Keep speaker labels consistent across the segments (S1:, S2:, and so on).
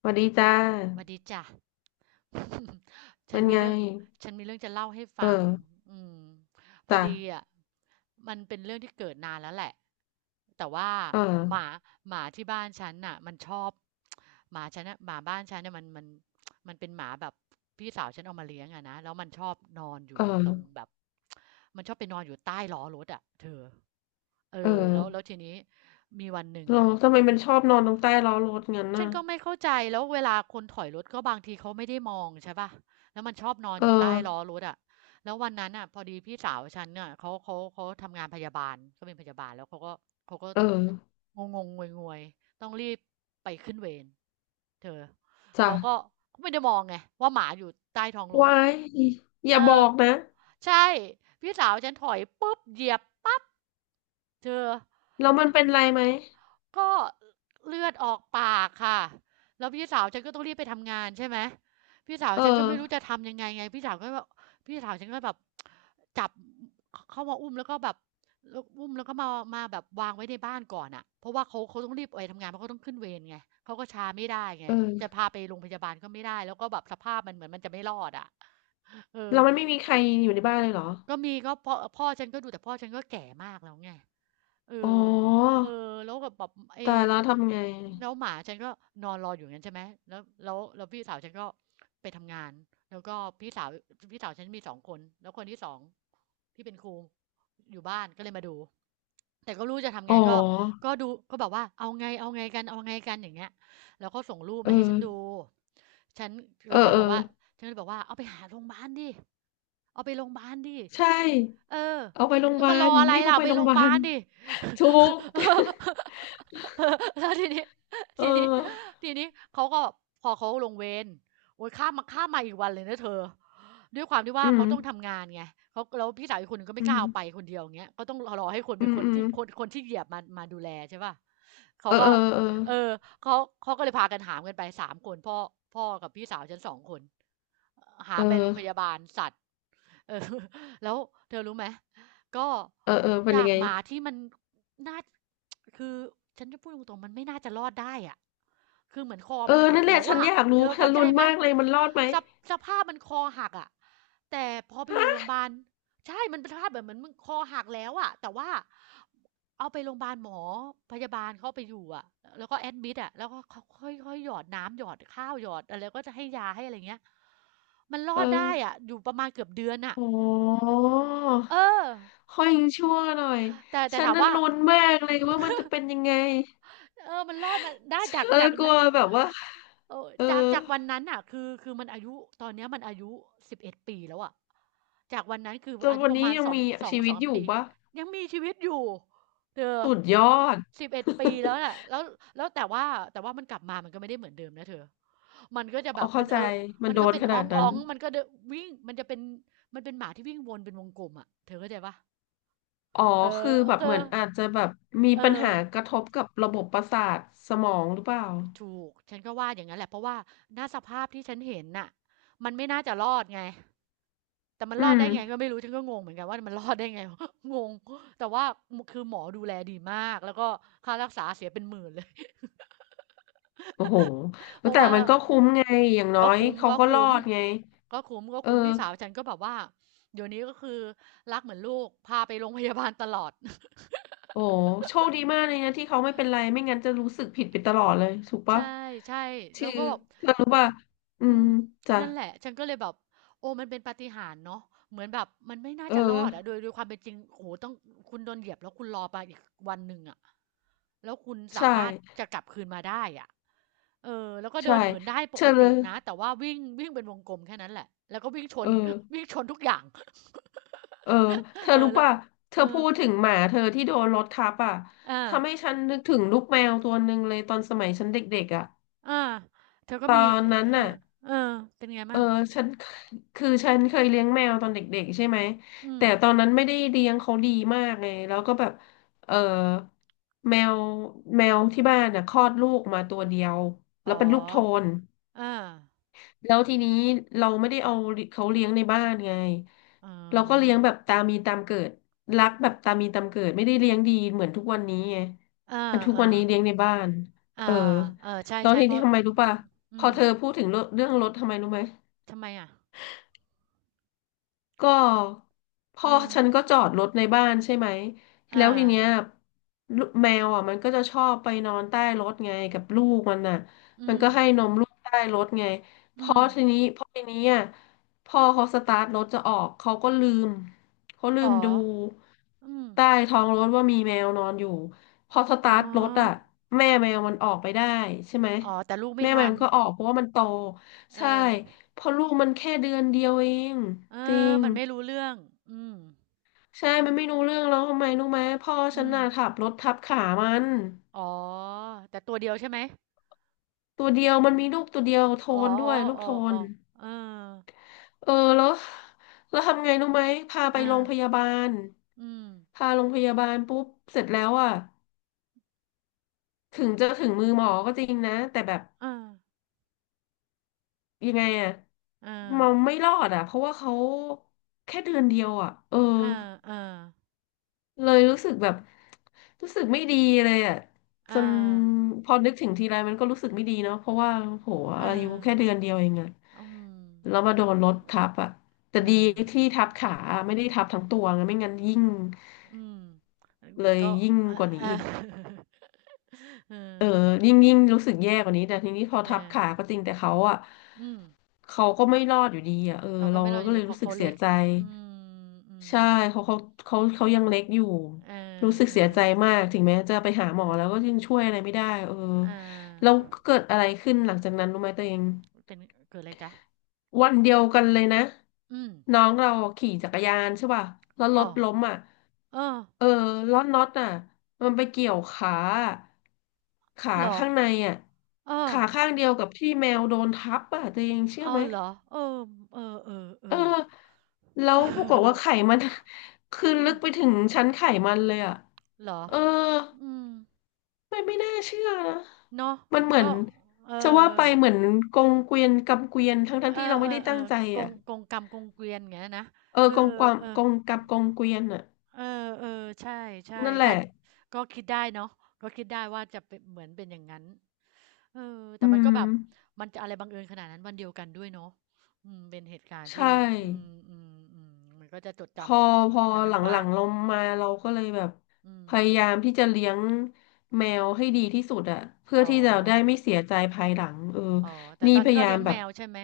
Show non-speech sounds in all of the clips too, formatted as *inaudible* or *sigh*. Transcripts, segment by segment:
S1: สวัสดีจ้า
S2: หวัดดีจ้ะ *laughs* ฉั
S1: มั
S2: น
S1: น
S2: มี
S1: ไง
S2: เรื่อง ฉันมีเรื่องจะเล่าให้
S1: เอ
S2: ฟัง
S1: อ
S2: อืมพอ
S1: จ้ะ
S2: ดีอ่ะมันเป็นเรื่องที่เกิดนานแล้วแหละแต่ว่า
S1: เอ
S2: หมา
S1: อ
S2: หมาที่บ้านฉันน่ะมันชอบหมาฉันน่ะหมาบ้านฉันเนี่ยมันมันเป็นหมาแบบพี่สาวฉันเอามาเลี้ยงอะนะแล้วมันชอบนอนอ
S1: เอ
S2: ยู่ตรง
S1: อ
S2: แบบมันชอบไปนอนอยู่ใต้ล้อรถอะเธอเอ
S1: เออ
S2: อแล้วทีนี้ มีวันหนึ่ง
S1: เรา
S2: อ่ะ
S1: ทำไมมันชอบนอนตรงใต้ล้อรถงั้น
S2: ฉั
S1: น่ะ
S2: นก็ไม่เข้าใจแล้วเวลาคนถอยรถก็บางทีเขาไม่ได้มองใช่ป่ะแล้วมันชอบนอน
S1: เอ
S2: อยู่ใต้ล้อ
S1: อ
S2: รถอะแล้ววันนั้นอ่ะพอดีพี่สาวฉันเน่ยเขาทำงานพยาบาลเขาเป็นพยาบาลแล้วเขาก็
S1: เออ
S2: งงงงวยๆต้องรีบไปขึ้นเวรเธอ
S1: จ้ะ
S2: เขาก็เขาไม่ได้มองไงว่าหมาอยู่ใต้ท้องรถ
S1: ว้ายอ
S2: เอ
S1: ย่าบอ
S2: อ
S1: กนะ
S2: ใช่พี่สาวฉันถอยปุ๊บเหยียบปั๊บเธอ
S1: แล้วมันเป็นไรไหม
S2: ก็เลือดออกปากค่ะแล้วพี่สาวฉันก็ต้องรีบไปทำงานใช่ไหมพี่สาว
S1: เออ
S2: ฉันก็ไม่รู้จะทำยังไงไงพี่สาวก็แบบพี่สาวฉันก็แบบจับขเข้ามาอุ้มแล้วก็แบบแล้วอุ้มแล้วก็มามาแบบวางไว้ในบ้านก่อนน่ะเพราะว่าเขาต้องรีบไปทำงานเพราะเขาต้องขึ้นเวรไงเขาก็ช้าไม่ได้ไงจะ
S1: เออ
S2: พาไปโรงพยาบาลก็ไม่ได้แล้วก็แบบสภาพมันเหมือนมันจะไม่รอดอะเออ
S1: เรามันไม่มีใครอยู่ในบ้านเลยเหรอ
S2: ก็มีก็พ่อฉันก็ดูแต่พ่อฉันก็แก่มากแล้วไง เอ
S1: อ๋อ
S2: อเออแล้วกบบแบบไอ้
S1: ตายแล้วทำไง
S2: แล้วหมาฉันก็นอนรออยู่อย่างนั้นใช่ไหมแล้วพี่สาวฉันก็ไปทำงานแล้วก็พี่สาวพี่สาวฉันมีสองคนแล้วคนที่สองที่เป็นครูอยู่บ้านก็เลยมาดู แต่ก็ไม่รู้จะทำ
S1: อ๋อ
S2: ไงก็ดูก็แบบว่าเอาไงกันเอาไงกันอย่างเงี้ยแล้วเขาส่งรูป
S1: เอ
S2: มาให้ฉันดู
S1: อ
S2: ฉัน
S1: เอ
S2: แล้
S1: อ
S2: วเขา
S1: เอ
S2: บ
S1: อ
S2: อกว่าฉันก็เลยบอกว่าเอาไปหาโรงพยาบาลดิเอาไปโรงพยาบาลดิ
S1: ใช่
S2: เออ
S1: เอาไปโรงพ
S2: แล้
S1: ยา
S2: ว
S1: บา
S2: มารอ
S1: ล
S2: อะไร
S1: รีบเอา
S2: ล่ะ
S1: ไป
S2: ไป
S1: โร
S2: โร
S1: งพยา
S2: งพ
S1: บา
S2: ยาบา
S1: ล
S2: ลดิ
S1: *laughs* ทุก *laughs*
S2: *laughs* แล้วทีนี้
S1: เอ
S2: ทีนี้
S1: อ
S2: ทีนี้เขาก็พอเขาลงเวรโอ้ยข้ามมาอีกวันเลยนะเธอ ด้วยความที่ว่า
S1: อืม
S2: เขาต้องทำงานไงเขาแล้วพี่สาวอีกคนหนึงก็
S1: อื
S2: ไม่กล้าเอาไป
S1: ม
S2: คนเดียวอย่างเงี้ยก็ต้องรอให้คน
S1: อื
S2: เป็น
S1: ม
S2: คน
S1: อืม
S2: ที่คนที่เหยียบมามาดูแลใช่ป่ะเขา
S1: เออ
S2: ก็
S1: เออเออ
S2: เออเขาเขาก็เลยพากันหามกันไปสามคนพ่อกับพี่สาวฉันสองคน หา
S1: เ
S2: มไปโรงพยา
S1: ออ
S2: บาลสัตว์ เออ *laughs* แล้วเธอรู้ไหมก็
S1: เออเออเป็น
S2: จา
S1: ยัง
S2: ก
S1: ไง
S2: หมาที่มันน่า *tsk* คือฉันจะพูดตรงๆมันไม่น่าจะรอดได้อะคือเหมือนคอ
S1: เออ
S2: มันหัก
S1: นั่นแหละ
S2: แล้ว
S1: ฉัน
S2: ว่า
S1: อยากรู้
S2: เธอ
S1: ฉั
S2: เข้า
S1: น
S2: ใจ
S1: ลุ้น
S2: ไหม
S1: มากเลยมันรอดไหม
S2: สภสภาพมันคอหักอ่ะแต่พอไปอยู่โรงพยาบาลใช่มันเป็นสภาพแบบเหมือนมึงคอหักแล้วอ่ะแต่ว่า เอาไปโรงพยาบาลหมอพยาบาลเขาเอาไปอยู่อะแล้วก็แอดมิดอะแล้วก็ค่อยค่อยหยอดน้ำหยอดข้าวหยอดอะไรก็จะให้ยาให้อะไรเงี้ยมันรอ
S1: เออ
S2: ดได้อะอยู่ประมาณเกือบเดือนอ่ะ
S1: โอ้
S2: เออ
S1: ค่อยยังชั่วหน่อย
S2: แต่
S1: ฉัน
S2: ถาม
S1: นั้น
S2: ว่า
S1: ลุ้นมากเลยว่ามันจะเป็นยังไง
S2: เออมันรอดมาได้จาก
S1: เออ
S2: จาก
S1: กลัวแบบว่า
S2: เออ
S1: เออ
S2: จากวันนั้นน่ะคือมันอายุตอนเนี้ยมันอายุ11ปีแล้วอะจากวันนั้นคือ
S1: จน
S2: อายุ
S1: วัน
S2: ประ
S1: นี้
S2: มาณ
S1: ยั
S2: ส
S1: ง
S2: อง
S1: มี
S2: สอง
S1: ชี
S2: ส
S1: วิ
S2: อ
S1: ต
S2: ง
S1: อยู่
S2: ปี
S1: ปะ
S2: ยังมีชีวิตอยู่เธอ
S1: สุดยอด
S2: สิบเอ็ดปี
S1: *laughs*
S2: แล้วน่ะแล้วแล้วแต่ว่าแต่ว่ามันกลับมามันก็ไม่ได้เหมือนเดิมนะเธอมันก็จะ
S1: อ๋
S2: แบ
S1: อ
S2: บเป็
S1: เข้า
S2: น
S1: ใจ
S2: เออ
S1: มัน
S2: มัน
S1: โด
S2: ก็
S1: น
S2: เป็น
S1: ขนาดนั้
S2: อ๊
S1: น
S2: องๆมันก็เดอะวิ่งมันจะเป็นมันเป็นหมาที่วิ่งวนเป็นวงกลมอะเธอเข้าใจเปล่า
S1: อ๋อ
S2: เอ
S1: คื
S2: อ
S1: อแบบ
S2: เธ
S1: เหมื
S2: อ
S1: อนอาจจะแบบมี
S2: เอ
S1: ปัญ
S2: อ
S1: หากระทบกับระบบประสาทสมองหรือเปล่า
S2: ถูกฉันก็ว่าอย่างงั้นแหละเพราะว่าณสภาพที่ฉันเห็นน่ะมันไม่น่าจะรอดไง แต่มัน
S1: อื
S2: รอดได้
S1: ม
S2: ไงก็ไม่รู้ฉันก็งงเหมือนกันว่ามันรอดได้ไง *laughs* งง แต่ว่าคือหมอดูแลดีมากแล้วก็ค่ารักษาเสียเป็นหมื่นเลย
S1: โอ้โห
S2: *laughs* เพราะ
S1: แต่
S2: ว่า
S1: มันก็คุ้มไงอย่างน้อ
S2: ก็
S1: ย
S2: คุ้ม
S1: เขา
S2: ก็
S1: ก็รอ
S2: คุ้ม
S1: ดไง
S2: ก็คุ้มก็
S1: เอ
S2: คุ้ม
S1: อ
S2: พี่สาวฉันก็แบบว่าเดี๋ยวนี้ก็คือรักเหมือนลูกพาไปโรงพยาบาลตลอด
S1: โอ้โหโชคดีมากเลยนะที่เขาไม่เป็นไรไม่งั้นจะรู้สึกผิดไปตลอดเลยถูก
S2: ใช
S1: ปะ
S2: ่ๆแล้
S1: คือ
S2: วก็แบบ
S1: เธอรู้ป่ะอื
S2: อื
S1: ม
S2: ม
S1: จ้ะ
S2: นั่นแหละฉันก็เลยแบบโอ้มันเป็นปาฏิหาริย์เนาะเหมือนแบบมันไม่น่า
S1: เออ
S2: จะรอดอะโดยความเป็นจริงโอ้โหต้องคุณโดนเหยียบแล้วคุณรอไปอีกวันหนึ่งอะแล้วคุณสา
S1: ใช่
S2: มารถจะกลับคืนมาได้อะเออแล้วก็เดิ
S1: ใช่
S2: นเหินได้
S1: เธ
S2: ปก
S1: อเล
S2: ตินะ
S1: ย
S2: แต่ว่าวิ่งวิ่งเป็นวงกลมแค่นั้นแหละแล้วก็วิ่งช
S1: เอ
S2: น *laughs*
S1: อ
S2: วิ่งชนทุกอย่าง
S1: เออเธ
S2: *laughs*
S1: อ
S2: เออ
S1: รู้
S2: แล้ว
S1: ป่ะเธ
S2: เอ
S1: อ
S2: อ
S1: พูดถึงหมาเธอที่โดนรถทับอ่ะทำ
S2: อา
S1: ให้ฉันนึกถึงลูกแมวตัวหนึ่งเลยตอนสมัยฉันเด็กๆอ่ะ
S2: อาเธอก็
S1: ตอ
S2: มี
S1: น
S2: เอ
S1: นั้นน่ะ
S2: อเออเป็นไง
S1: เอ
S2: มั่
S1: อ
S2: ง
S1: ฉันคือฉันเคยเลี้ยงแมวตอนเด็กๆใช่ไหม
S2: อืม
S1: แต่ตอนนั้นไม่ได้เลี้ยงเขาดีมากไงแล้วก็แบบเออแมวที่บ้านน่ะคลอดลูกมาตัวเดียว
S2: อ๋
S1: แล้
S2: อ
S1: วเป็นลูกโทน
S2: อา
S1: แล้วทีนี้เราไม่ได้เอาเขาเลี้ยงในบ้านไง
S2: อ๋อ
S1: เราก็เลี้ยงแบบตามมีตามเกิดรักแบบตามมีตามเกิดไม่ได้เลี้ยงดีเหมือนทุกวันนี้ไง
S2: อ
S1: มันทุกวันนี้
S2: า
S1: เลี้ยงในบ้าน
S2: อ่า
S1: เออ
S2: อาเออ ใช่
S1: ตอน
S2: ใช่
S1: ที่
S2: เพราะ
S1: ทำไมรู้ป่ะ
S2: อื
S1: พอ
S2: ม
S1: เธอพูดถึงเรื่องรถทำไมรู้ไหม
S2: ทำไมอะ
S1: ก็
S2: อื
S1: พ่อ
S2: อ
S1: ฉันก็จอดรถในบ้านใช่ไหม
S2: ออา
S1: แล้วทีเนี้ยลูกแมวอ่ะมันก็จะชอบไปนอนใต้รถไงกับลูกมันน่ะ
S2: อื
S1: มัน
S2: ม
S1: ก็ให้นมลูกใต้รถไงพ
S2: อื
S1: อ
S2: ม
S1: ทีนี้พอทีนี้อ่ะพ่อเขาสตาร์ทรถจะออกเขาก็ลืมเขาลื
S2: อ๋อ
S1: มดู
S2: อืม
S1: ใต้ท้องรถว่ามีแมวนอนอยู่พอส
S2: อ๋อ
S1: ตาร์ทรถอ่ะแม่แมวมันออกไปได้ใช่ไหม
S2: อ๋อแต่ลูกไม่
S1: แม่แม
S2: ทั
S1: ว
S2: น
S1: มันก็ออกเพราะว่ามันโต
S2: เอ
S1: ใช่
S2: อ
S1: เพราะลูกมันแค่เดือนเดียวเอง
S2: เออ
S1: จริง
S2: มันไม่รู้เรื่อง อืม
S1: ใช่มันไม่รู้เรื่องแล้วทำไมรู้ไหมพ่อฉั
S2: อื
S1: น
S2: ม
S1: น่ะขับรถทับขามัน
S2: อ๋อแต่ตัวเดียวใช่ไหม
S1: ตัวเดียวมันมีลูกตัวเดียวโท
S2: อ๋อ
S1: นด้วยลู
S2: อ
S1: ก
S2: ออ
S1: โท
S2: ออ๋
S1: น
S2: อเออ
S1: เออแล้วทำไงรู้ไหมพา
S2: เอ
S1: ไป
S2: อ
S1: โรงพยาบาล
S2: อืม
S1: พาโรงพยาบาลปุ๊บเสร็จแล้วอ่ะถึงจะถึงมือหมอก็จริงนะแต่แบบ
S2: เออ
S1: ยังไงอ่ะ
S2: เออ
S1: มันไม่รอดอ่ะเพราะว่าเขาแค่เดือนเดียวอ่ะเออ
S2: เออๆ
S1: เลยรู้สึกแบบรู้สึกไม่ดีเลยอ่ะจ
S2: อา
S1: นพอนึกถึงทีไรมันก็รู้สึกไม่ดีเนาะเพราะว่าโห
S2: เออ
S1: อายุแค่เดือนเดียวเองอ่ะ
S2: เออ อืม
S1: แล้วมาโดนรถทับอ่ะแต่ดี
S2: อา
S1: ที่ทับขาไม่ได้ทับทั้งตัวไงไม่งั้นยิ่ง
S2: อืม
S1: เลย
S2: ก็
S1: ยิ่ง
S2: อา
S1: กว่านี้
S2: อา
S1: อีก
S2: *laughs* เออ
S1: เออยิ่ง
S2: เนี่ย
S1: รู้สึกแย่กว่านี้แต่ทีนี้พอ
S2: เจอ
S1: ทับขาก็จริงแต่เขาอ่ะ
S2: อืม
S1: เขาก็ไม่รอดอยู่ดีอ่ะเออ
S2: เขาก็
S1: เรา
S2: ไม่เล่า
S1: เรา
S2: อ
S1: ก็
S2: ยู่ดี
S1: เลย
S2: เพ
S1: รู้
S2: ราะ
S1: สึ
S2: เขา
S1: กเสี
S2: เล็
S1: ย
S2: ก
S1: ใจ
S2: อืมอื
S1: ใช่
S2: ม
S1: เขาเขาเขายังเล็กอยู่
S2: เออ
S1: รู้สึกเสียใจ
S2: ๆ
S1: มากถึงแม้จะไปหาหมอแล้วก็
S2: เออ
S1: ยังช่วยอะไรไม่ได้เออ
S2: เอ
S1: แล้ว
S2: า
S1: เกิดอะไรขึ้นหลังจากนั้นรู้ไหมตัวเอง
S2: เป็นเกิดอะไรจ๊ะ
S1: วันเดียวกันเลยนะ
S2: อืม
S1: น้องเราขี่จักรยานใช่ป่ะแล้วร
S2: อ้า
S1: ถล้มอ่ะ
S2: เออ
S1: เออล้อน็อตอ่ะมันไปเกี่ยวขาอะขา
S2: เหรอ
S1: ข้างในอ่ะ
S2: เออ
S1: ขาข้างเดียวกับที่แมวโดนทับอ่ะตัวเองเชื่อ
S2: เอ้า
S1: ไหม
S2: เหรอเออเออเออเออเอ
S1: เออ
S2: อ
S1: แล้วปรากฏว่าไข่มัน *laughs* คือ
S2: อืม
S1: ลึกไปถึงชั้นไข่มันเลยอ่ะ
S2: เหรอ
S1: เออ
S2: อืม
S1: ไม่น่าเชื่อนะ
S2: เนาะ
S1: มันเหมือ
S2: ก็
S1: น
S2: เอ
S1: จะว่า
S2: อ
S1: ไปเหมือนกงเกวียนกับเกวียนทั้ง
S2: เอ
S1: ที่
S2: อ
S1: เรา
S2: เอ
S1: ไม่ได้
S2: อเอ
S1: ตั้ง
S2: อ
S1: ใจ
S2: ก
S1: อ่ะ
S2: งกงกรรมกงเกวียนอย่างเงี้ยนะ
S1: เออ
S2: เออ
S1: กงความ
S2: เออ
S1: กงกับกงเกวียนอ่ะ
S2: เออๆใช่ใช่
S1: นั่นแหละ
S2: ถ้าก็คิดได้เนาะก็คิดได้ว่าจะเป็นเหมือนเป็นอย่างนั้นเออ
S1: อื
S2: แต่มันก็
S1: ม
S2: แบบมันจะอะไรบังเอิญขนาดนั้นวันเดียวกันด้วยเนาะอืมเป็นเหตุการณ์
S1: ใช่
S2: ที่อืมอืมอืมมันก็จะจดจ
S1: พอพอ
S2: ำกัน
S1: ห
S2: ทั้
S1: ล
S2: งบ้า
S1: ั
S2: น
S1: งๆเรามาเราก็เลยแบบ
S2: อืม
S1: พยายามที่จะเลี้ยงแมวให้ดีที่สุดอ่ะเพื่อ
S2: อ๋อ
S1: ที่จะได้ไม่เสียใจภายหลังเออ
S2: อ๋อแต่
S1: นี่
S2: ตอน
S1: พ
S2: นี้
S1: ยา
S2: ก็
S1: ยา
S2: เลี้
S1: ม
S2: ยง
S1: แบ
S2: แม
S1: บ
S2: วใช่ไหม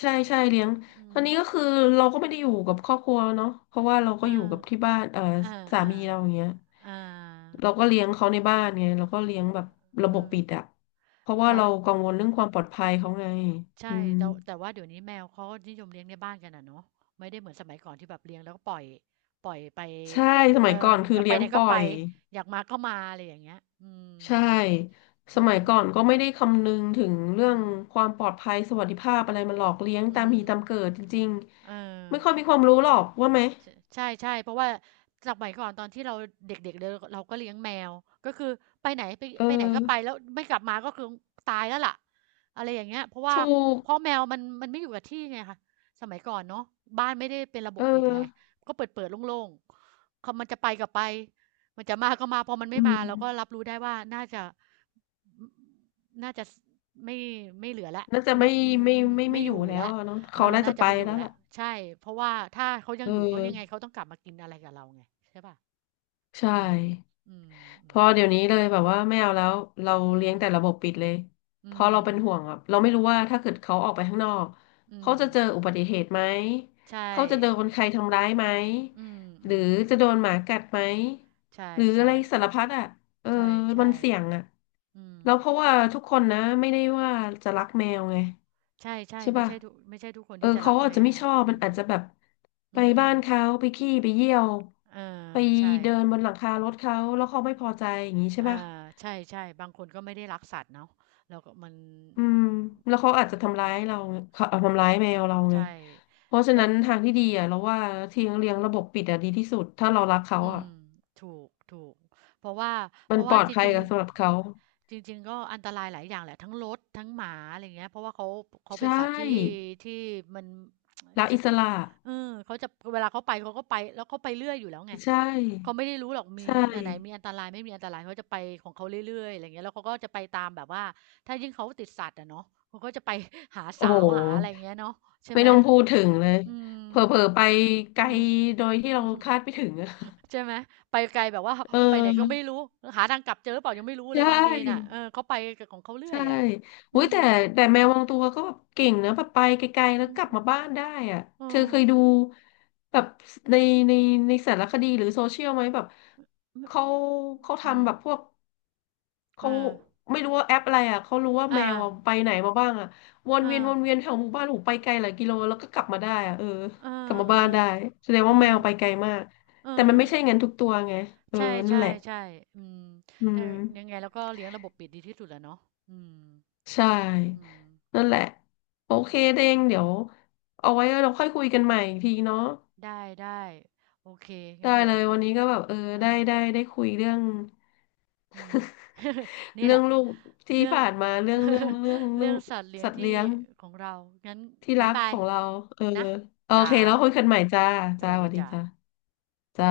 S1: ใช่ใช่เลี้ยง
S2: อื
S1: ตอนนี้ก็
S2: ม
S1: คือเราก็ไม่ได้อยู่กับครอบครัวเนาะเพราะว่าเราก็
S2: อ่
S1: อยู่กับที่
S2: า
S1: บ้านเอ่อ
S2: อา
S1: สา
S2: อ่า
S1: มีเราอย่างเงี้ย
S2: อ่า
S1: เราก็เลี้ยงเขาในบ้านไงเราก็เลี้ยงแบบระ
S2: เอ
S1: บบ
S2: อ
S1: ปิดอะเพราะว่า
S2: อ๋อ
S1: เรากังวลเรื่องความปลอดภัยเขาไงอื
S2: ใช่
S1: ม
S2: แต่แต่ว่าเดี๋ยวนี้แมวเขาก็นิยมเลี้ยงในบ้านกันอะเนาะไม่ได้เหมือนสมัยก่อนที่แบบเลี้ยงแล้วก็ปล่อยปล่อยไป
S1: ใช่ส
S2: เออ
S1: มัยก่อนคื
S2: อ
S1: อ
S2: ยากไป
S1: เลี้ยง
S2: ไหน
S1: ป
S2: ก็
S1: ล่อ
S2: ไป
S1: ย
S2: อยากมาก็มาอะไรอย่างเงี้ยอื
S1: ใช่
S2: ม
S1: ส
S2: อื
S1: มัย
S2: ม
S1: ก่อนก็ไม่ได้คำนึงถึงเรื่อ
S2: อื
S1: ง
S2: ม
S1: ความปลอดภัยสวัสดิภาพอะไรมันหลอกเลี้ยงตา
S2: อื
S1: มมี
S2: ม
S1: ตามเกิดจริง
S2: เออ
S1: ๆไม่ค่อยมีความรู้หรอกว่าไหม
S2: ใช่ใช่ใช่เพราะว่าสมัยก่อนตอนที่เราเด็กๆเลยเราก็เลี้ยงแมวก็คือไปไหนไป
S1: เอ
S2: ไปไหน
S1: อ
S2: ก็ไปแล้วไม่กลับมาก็คือตายแล้วล่ะอะไรอย่างเงี้ยเพราะว่า
S1: ถูก
S2: เพราะแมวมันมันไม่อยู่กับที่ไงคะสมัยก่อนเนาะบ้านไม่ได้เป็นระบ
S1: เอ
S2: บ
S1: อ
S2: ปิดไงก็เปิดๆโล่งๆเขามันจะไปก็ไปมันจะมาก็มาพอมัน
S1: อื
S2: ไม่มาเราก็รั
S1: ม
S2: บรู้ได้ว่าน่าจะน่าจะไม่ไม่เหลือแล้ว
S1: น่าจะ
S2: ไม่
S1: ไม่
S2: ไม่
S1: อ
S2: อ
S1: ยู่
S2: ยู่
S1: แล้ว
S2: แล้ว
S1: อะเนาะ
S2: เอ
S1: เขา
S2: อ
S1: น่า
S2: น่า
S1: จะ
S2: จะ
S1: ไป
S2: ไม่อยู่
S1: แล้ว
S2: แล้ว
S1: ล่ะ
S2: ใช่เพราะว่าถ้าเขายัง
S1: เอ
S2: อยู่เขายังไง
S1: อ
S2: เขาต้องกลับมากินอะไรกับเราไงใช่เปล่า
S1: ใช
S2: อืม
S1: ่
S2: อืมอื
S1: พอ
S2: ม
S1: เดี๋ยวนี้เลยแบบว่าไม่เอาแล้วเรา
S2: อื
S1: เลี้ยง
S2: ม
S1: แต่ระบบปิดเลยเพ
S2: อื
S1: ราะเรา
S2: ม
S1: เป็นห่วงอ่ะเราไม่รู้ว่าถ้าเกิดเขาออกไปข้างนอก
S2: อื
S1: เขา
S2: ม
S1: จะเจออุบัติเหตุไหม
S2: ใช่
S1: เขาจะโดนใครทำร้ายไหม
S2: อืม
S1: ห
S2: อื
S1: รือ
S2: ม
S1: จะโดนหมากัดไหม
S2: ใช่
S1: หรือ
S2: ๆใช
S1: อะไรสารพั
S2: ่
S1: ดอ่ะเออมั
S2: ใช่
S1: นเสี่ยงอ่ะ
S2: อืม
S1: แล้วเพราะว่าทุกคนนะไม่ได้ว่าจะรักแมวไง
S2: ใช่
S1: ใช่
S2: ๆไม่
S1: ป่ะ
S2: ใช่ทุกไม่ใช่ทุกคน
S1: เออ
S2: ที่จะรั
S1: เขา
S2: ก
S1: อา
S2: แม
S1: จจะไม่
S2: ว
S1: ชอบ
S2: อื
S1: มัน
S2: ม
S1: อาจจะแบบไป
S2: อืม
S1: บ้านเขาไปขี้ไปเยี่ยว
S2: เอ
S1: ไป
S2: อใช่
S1: เดินบนหลังคารถเขาแล้วเขาไม่พอใจอย่างนี้ใช่
S2: อา
S1: ป่ะ
S2: ใช่ๆบางคนก็ไม่ได้รักสัตว์เนาะแล้วก็มัน
S1: อื
S2: มั
S1: ม
S2: น
S1: แล้วเขาอาจจะทำ
S2: อื
S1: ร้าย
S2: ม
S1: เราเขาเอาทำ
S2: เอ
S1: ร้ายแมว
S2: อ
S1: เราไง
S2: ใช่
S1: เพราะฉะ
S2: แล้ว
S1: นั้นทางที่ดีอ่ะเราว่าทิ้งเลี้ยงระบบปิดอ่ะดีที่สุดถ้าเรารักเขา
S2: อื
S1: อ่ะ
S2: มถูกถูกเพราะว่าเพ
S1: มัน
S2: ราะ
S1: ป
S2: ว่า
S1: ลอด
S2: จ
S1: ภั
S2: ริ
S1: ย
S2: ง
S1: กับสำหรับเขา
S2: ๆจริงๆก็อันตรายหลายอย่างแหละทั้งรถทั้งหมาอะไรอย่างเงี้ยเพราะว่าเขาเขาเป็น
S1: ใช่
S2: สัตว์ที่ที่มัน
S1: รัก
S2: *tsk* ช
S1: อิสระ
S2: เออเขาจะเวลาเขาไปเขาก็ไปแล้วเขาไปเรื่อยอยู่แล้วไง
S1: ใช่
S2: เขาไม่ได้รู้หรอกมี
S1: ใช่
S2: อันไหนมีอันตรายไม่มีอันตรายเขาจะไปของเขาเรื่อยๆอะไรอย่างเงี้ยแล้วเขาก็จะไปตามแบบว่าถ้ายิ่งเขาติดสัตว์อะเนาะเขาก็จะไป *laughs* หา
S1: โอ้
S2: สาว
S1: โห
S2: หาอะไรอย่างเงี้ยเนาะใช่
S1: ไม่
S2: ไหม
S1: ต้องพูดถึงเลย
S2: อืม
S1: เผลอๆไปไกล
S2: อืม
S1: โดยที่เราคาดไม่ถึงอะ
S2: ใช่ไหมไปไกลแบบว่า
S1: *laughs* เอ
S2: *laughs* ไปไหนก็ไม่
S1: อ
S2: รู้หาทางกลับเจอหรือเปล่ายังไม่รู้
S1: ใช
S2: เลยบางทีน่ะ
S1: ่
S2: เออเขาไปกับของเขาเรื่อ
S1: ใช่
S2: ยอะอื
S1: อุ้ย
S2: ม
S1: แต่แมวบางตัวก็แบบเก่งนะแบบไปไกลๆ
S2: อื
S1: แล้วกลับมา
S2: ม
S1: บ้านได้อ่ะ
S2: อ
S1: เธอเค
S2: ม
S1: ยดูแบบในในในสารคดีหรือโซเชียลไหมแบบ
S2: อม
S1: เขาเขา
S2: อืม
S1: ทำแบบพวก
S2: เอ
S1: เขา
S2: อ
S1: ไม่รู้ว่าแอปอะไรอ่ะ เขารู้ว่า
S2: อา
S1: แมวอะไปไหนมาบ้างอ่ะ
S2: อ่า
S1: วนเวียนแถวหมู่บ้านหูไปไกลหลายกิโลแล้วก็กลับมาได้อ่ะเออ
S2: เอ
S1: กลั
S2: อ
S1: บมา
S2: เออ
S1: บ้านได้แสดง
S2: เออ
S1: ว่าแมวไปไกลมาก
S2: เอ
S1: แต่มัน
S2: อ
S1: ไม่ใช่งั้นทุกตัวไงเออ
S2: ใช่
S1: นั่น
S2: ใช่
S1: แหละ
S2: ใช่อืม
S1: อื
S2: แต่
S1: ม
S2: ยังไงเราก็เลี้ยงระบบปิดดีที่สุดแหละเนาะอืม
S1: ใช่
S2: อืม
S1: นั่นแหละโอเค
S2: เดี๋ยว
S1: เด้งเดี๋ยวเอาไว้เราค่อยคุยกันใหม่อีกทีเนาะ
S2: ได้ได้โอเค
S1: ได้
S2: งั้นเดี๋ย
S1: เล
S2: ว
S1: ยวันนี้ก็แบบเออ
S2: เอ
S1: ได้
S2: อ
S1: ได้ได้คุยเรื่อง
S2: อืม
S1: *laughs*
S2: *laughs* นี่แห
S1: เรื่อ
S2: ละ
S1: งลูกที่
S2: เรื่อง
S1: ผ่านมา
S2: *laughs*
S1: เรื่อ
S2: เรื่อ
S1: ง
S2: งสัตว์เลี้ยง
S1: สัตว์
S2: ที่
S1: เลี้ยง
S2: ของเรางั้น
S1: ที่รั
S2: บ๊าย
S1: ก
S2: บา
S1: ข
S2: ย
S1: องเราเออ
S2: นะ
S1: โอ
S2: จ้า
S1: เค แล้วคุยกันใหม่จ้า
S2: ส
S1: จ้า
S2: วัส
S1: ส
S2: ดี
S1: วัสดี
S2: จ้า
S1: จ้าจ้า